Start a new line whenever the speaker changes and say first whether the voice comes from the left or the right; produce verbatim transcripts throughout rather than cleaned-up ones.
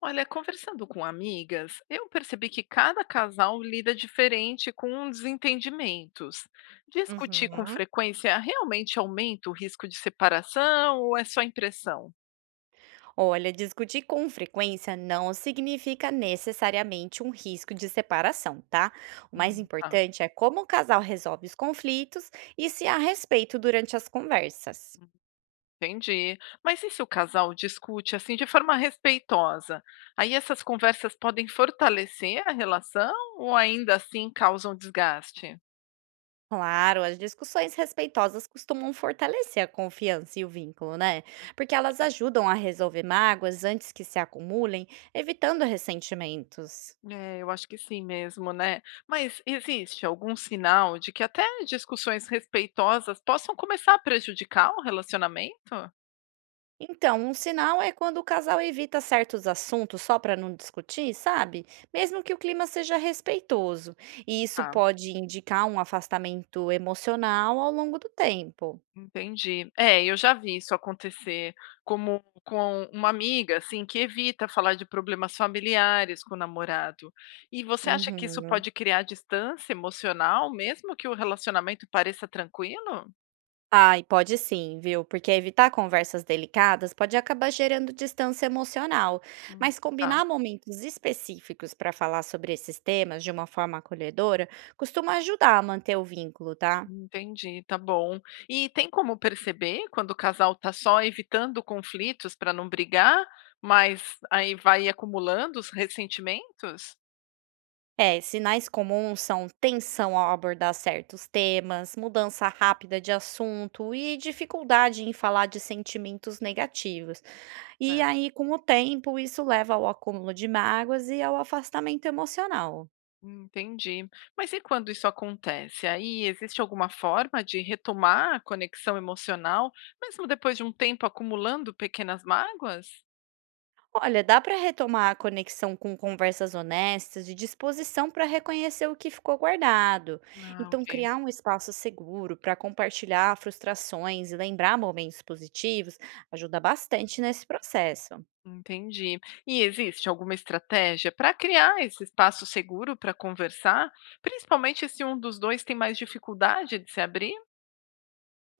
left: Olha, conversando com amigas, eu percebi que cada casal lida diferente com desentendimentos. Discutir com
right: Uhum.
left: frequência realmente aumenta o risco de separação ou é só impressão?
right: Olha, discutir com frequência não significa necessariamente um risco de separação, tá? O mais
left: Hum, tá.
right: importante é como o casal resolve os conflitos e se há respeito durante as conversas.
left: Entendi. Mas e se o casal discute assim de forma respeitosa? Aí essas conversas podem fortalecer a relação ou ainda assim causam desgaste?
right: Claro, as discussões respeitosas costumam fortalecer a confiança e o vínculo, né? Porque elas ajudam a resolver mágoas antes que se acumulem, evitando ressentimentos.
left: É, eu acho que sim mesmo, né. Mas existe algum sinal de que até discussões respeitosas possam começar a prejudicar o relacionamento?
right: Então, um sinal é quando o casal evita certos assuntos só para não discutir, sabe? Mesmo que o clima seja respeitoso. E isso
left: Tá,
right: pode indicar um afastamento emocional ao longo do tempo.
left: entendi. É, eu já vi isso acontecer, como com uma amiga, assim, que evita falar de problemas familiares com o namorado. E você acha que isso
right: Uhum.
left: pode criar distância emocional, mesmo que o relacionamento pareça tranquilo?
right: Ai, pode sim, viu? Porque evitar conversas delicadas pode acabar gerando distância emocional.
left: Hum,
right: Mas
left: tá.
right: combinar momentos específicos para falar sobre esses temas de uma forma acolhedora costuma ajudar a manter o vínculo, tá?
left: Entendi, tá bom. E tem como perceber quando o casal tá só evitando conflitos para não brigar, mas aí vai acumulando os ressentimentos?
right: É, sinais comuns são tensão ao abordar certos temas, mudança rápida de assunto e dificuldade em falar de sentimentos negativos. E
left: Certo.
right: aí, com o tempo, isso leva ao acúmulo de mágoas e ao afastamento emocional.
left: Entendi. Mas e quando isso acontece? Aí existe alguma forma de retomar a conexão emocional, mesmo depois de um tempo acumulando pequenas mágoas?
right: Olha, dá para retomar a conexão com conversas honestas e disposição para reconhecer o que ficou guardado.
left: Ah,
right: Então,
left: ok.
right: criar um espaço seguro para compartilhar frustrações e lembrar momentos positivos ajuda bastante nesse processo.
left: Entendi. E existe alguma estratégia para criar esse espaço seguro para conversar, principalmente se um dos dois tem mais dificuldade de se abrir?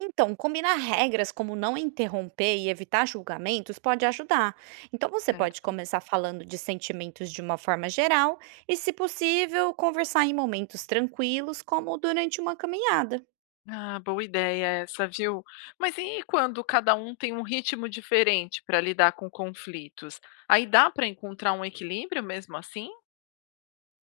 right: Então, combinar regras como não interromper e evitar julgamentos pode ajudar. Então, você pode
left: Certo.
right: começar falando de sentimentos de uma forma geral e, se possível, conversar em momentos tranquilos, como durante uma caminhada.
left: Ah, boa ideia essa, viu? Mas e quando cada um tem um ritmo diferente para lidar com conflitos? Aí dá para encontrar um equilíbrio mesmo assim?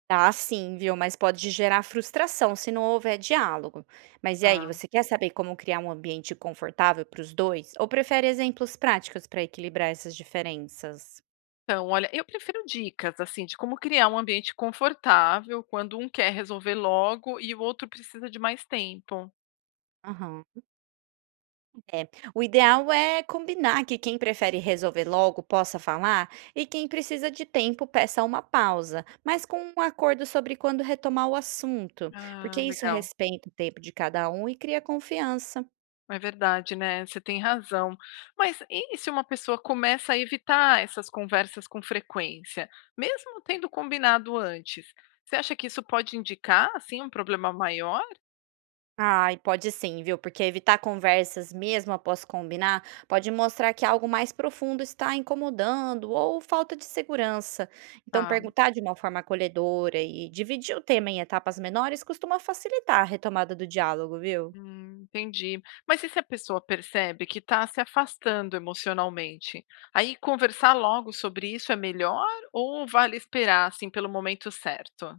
right: Tá sim, viu? Mas pode gerar frustração se não houver diálogo. Mas e aí,
left: Tá.
right: você quer saber como criar um ambiente confortável para os dois? Ou prefere exemplos práticos para equilibrar essas diferenças?
left: Então, olha, eu prefiro dicas assim de como criar um ambiente confortável quando um quer resolver logo e o outro precisa de mais tempo.
right: Aham. É, o ideal é combinar que quem prefere resolver logo possa falar e quem precisa de tempo peça uma pausa, mas com um acordo sobre quando retomar o assunto, porque
left: Ah,
right: isso
left: legal.
right: respeita o tempo de cada um e cria confiança.
left: É verdade, né, você tem razão. Mas e se uma pessoa começa a evitar essas conversas com frequência, mesmo tendo combinado antes? Você acha que isso pode indicar, assim, um problema maior?
right: Ai, pode sim, viu? Porque evitar conversas mesmo após combinar pode mostrar que algo mais profundo está incomodando ou falta de segurança. Então,
left: Tá,
right: perguntar de uma forma acolhedora e dividir o tema em etapas menores costuma facilitar a retomada do diálogo, viu?
left: hum, entendi. Mas e se a pessoa percebe que está se afastando emocionalmente? Aí conversar logo sobre isso é melhor ou vale esperar, assim, pelo momento certo?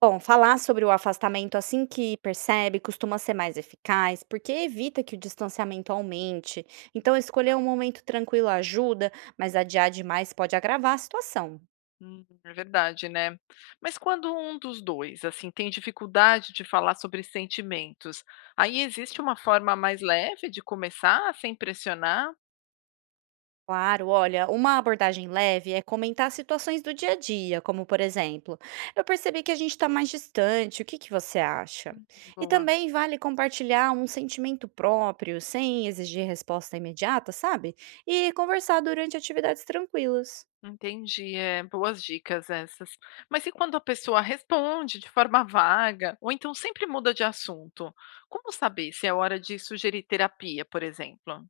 right: Bom, falar sobre o afastamento assim que percebe costuma ser mais eficaz, porque evita que o distanciamento aumente. Então, escolher um momento tranquilo ajuda, mas adiar demais pode agravar a situação.
left: Hum, é verdade, né. Mas quando um dos dois assim, tem dificuldade de falar sobre sentimentos, aí existe uma forma mais leve de começar sem pressionar?
right: Claro, olha, uma abordagem leve é comentar situações do dia a dia, como por exemplo, eu percebi que a gente está mais distante, o que que você acha?
left: Hum,
right: E
left: boa,
right: também vale compartilhar um sentimento próprio, sem exigir resposta imediata, sabe? E conversar durante atividades tranquilas.
left: entendi, é, boas dicas essas. Mas e quando a pessoa responde de forma vaga, ou então sempre muda de assunto? Como saber se é hora de sugerir terapia, por exemplo?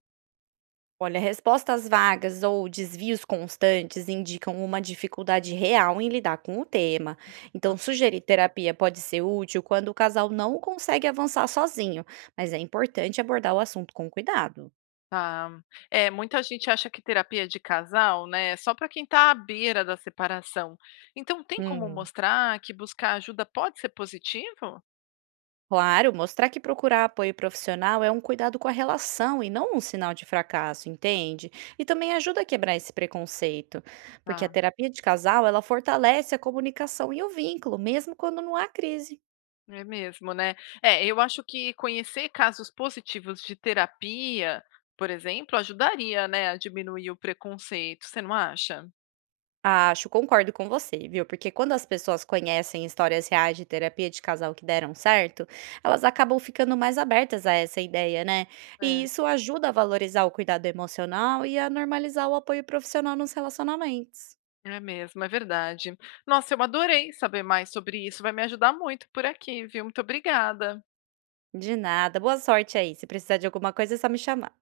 right: Olha, respostas vagas ou desvios constantes indicam uma dificuldade real em lidar com o tema. Então, sugerir terapia pode ser útil quando o casal não consegue avançar sozinho, mas é importante abordar o assunto com cuidado.
left: Tá. É, muita gente acha que terapia é de casal, né, é só para quem está à beira da separação. Então tem como
right: Hum.
left: mostrar que buscar ajuda pode ser positivo?
right: Claro, mostrar que procurar apoio profissional é um cuidado com a relação e não um sinal de fracasso, entende? E também ajuda a quebrar esse preconceito, porque a
left: Tá,
right: terapia de casal, ela fortalece a comunicação e o vínculo, mesmo quando não há crise.
left: é mesmo, né? É, eu acho que conhecer casos positivos de terapia, por exemplo, ajudaria, né, a diminuir o preconceito, você não acha?
right: Acho, concordo com você, viu? Porque quando as pessoas conhecem histórias reais de terapia de casal que deram certo, elas acabam ficando mais abertas a essa ideia, né? E
left: É,
right: isso ajuda a valorizar o cuidado emocional e a normalizar o apoio profissional nos relacionamentos.
left: é mesmo, é verdade. Nossa, eu adorei saber mais sobre isso, vai me ajudar muito por aqui, viu? Muito obrigada.
right: De nada, boa sorte aí. Se precisar de alguma coisa, é só me chamar.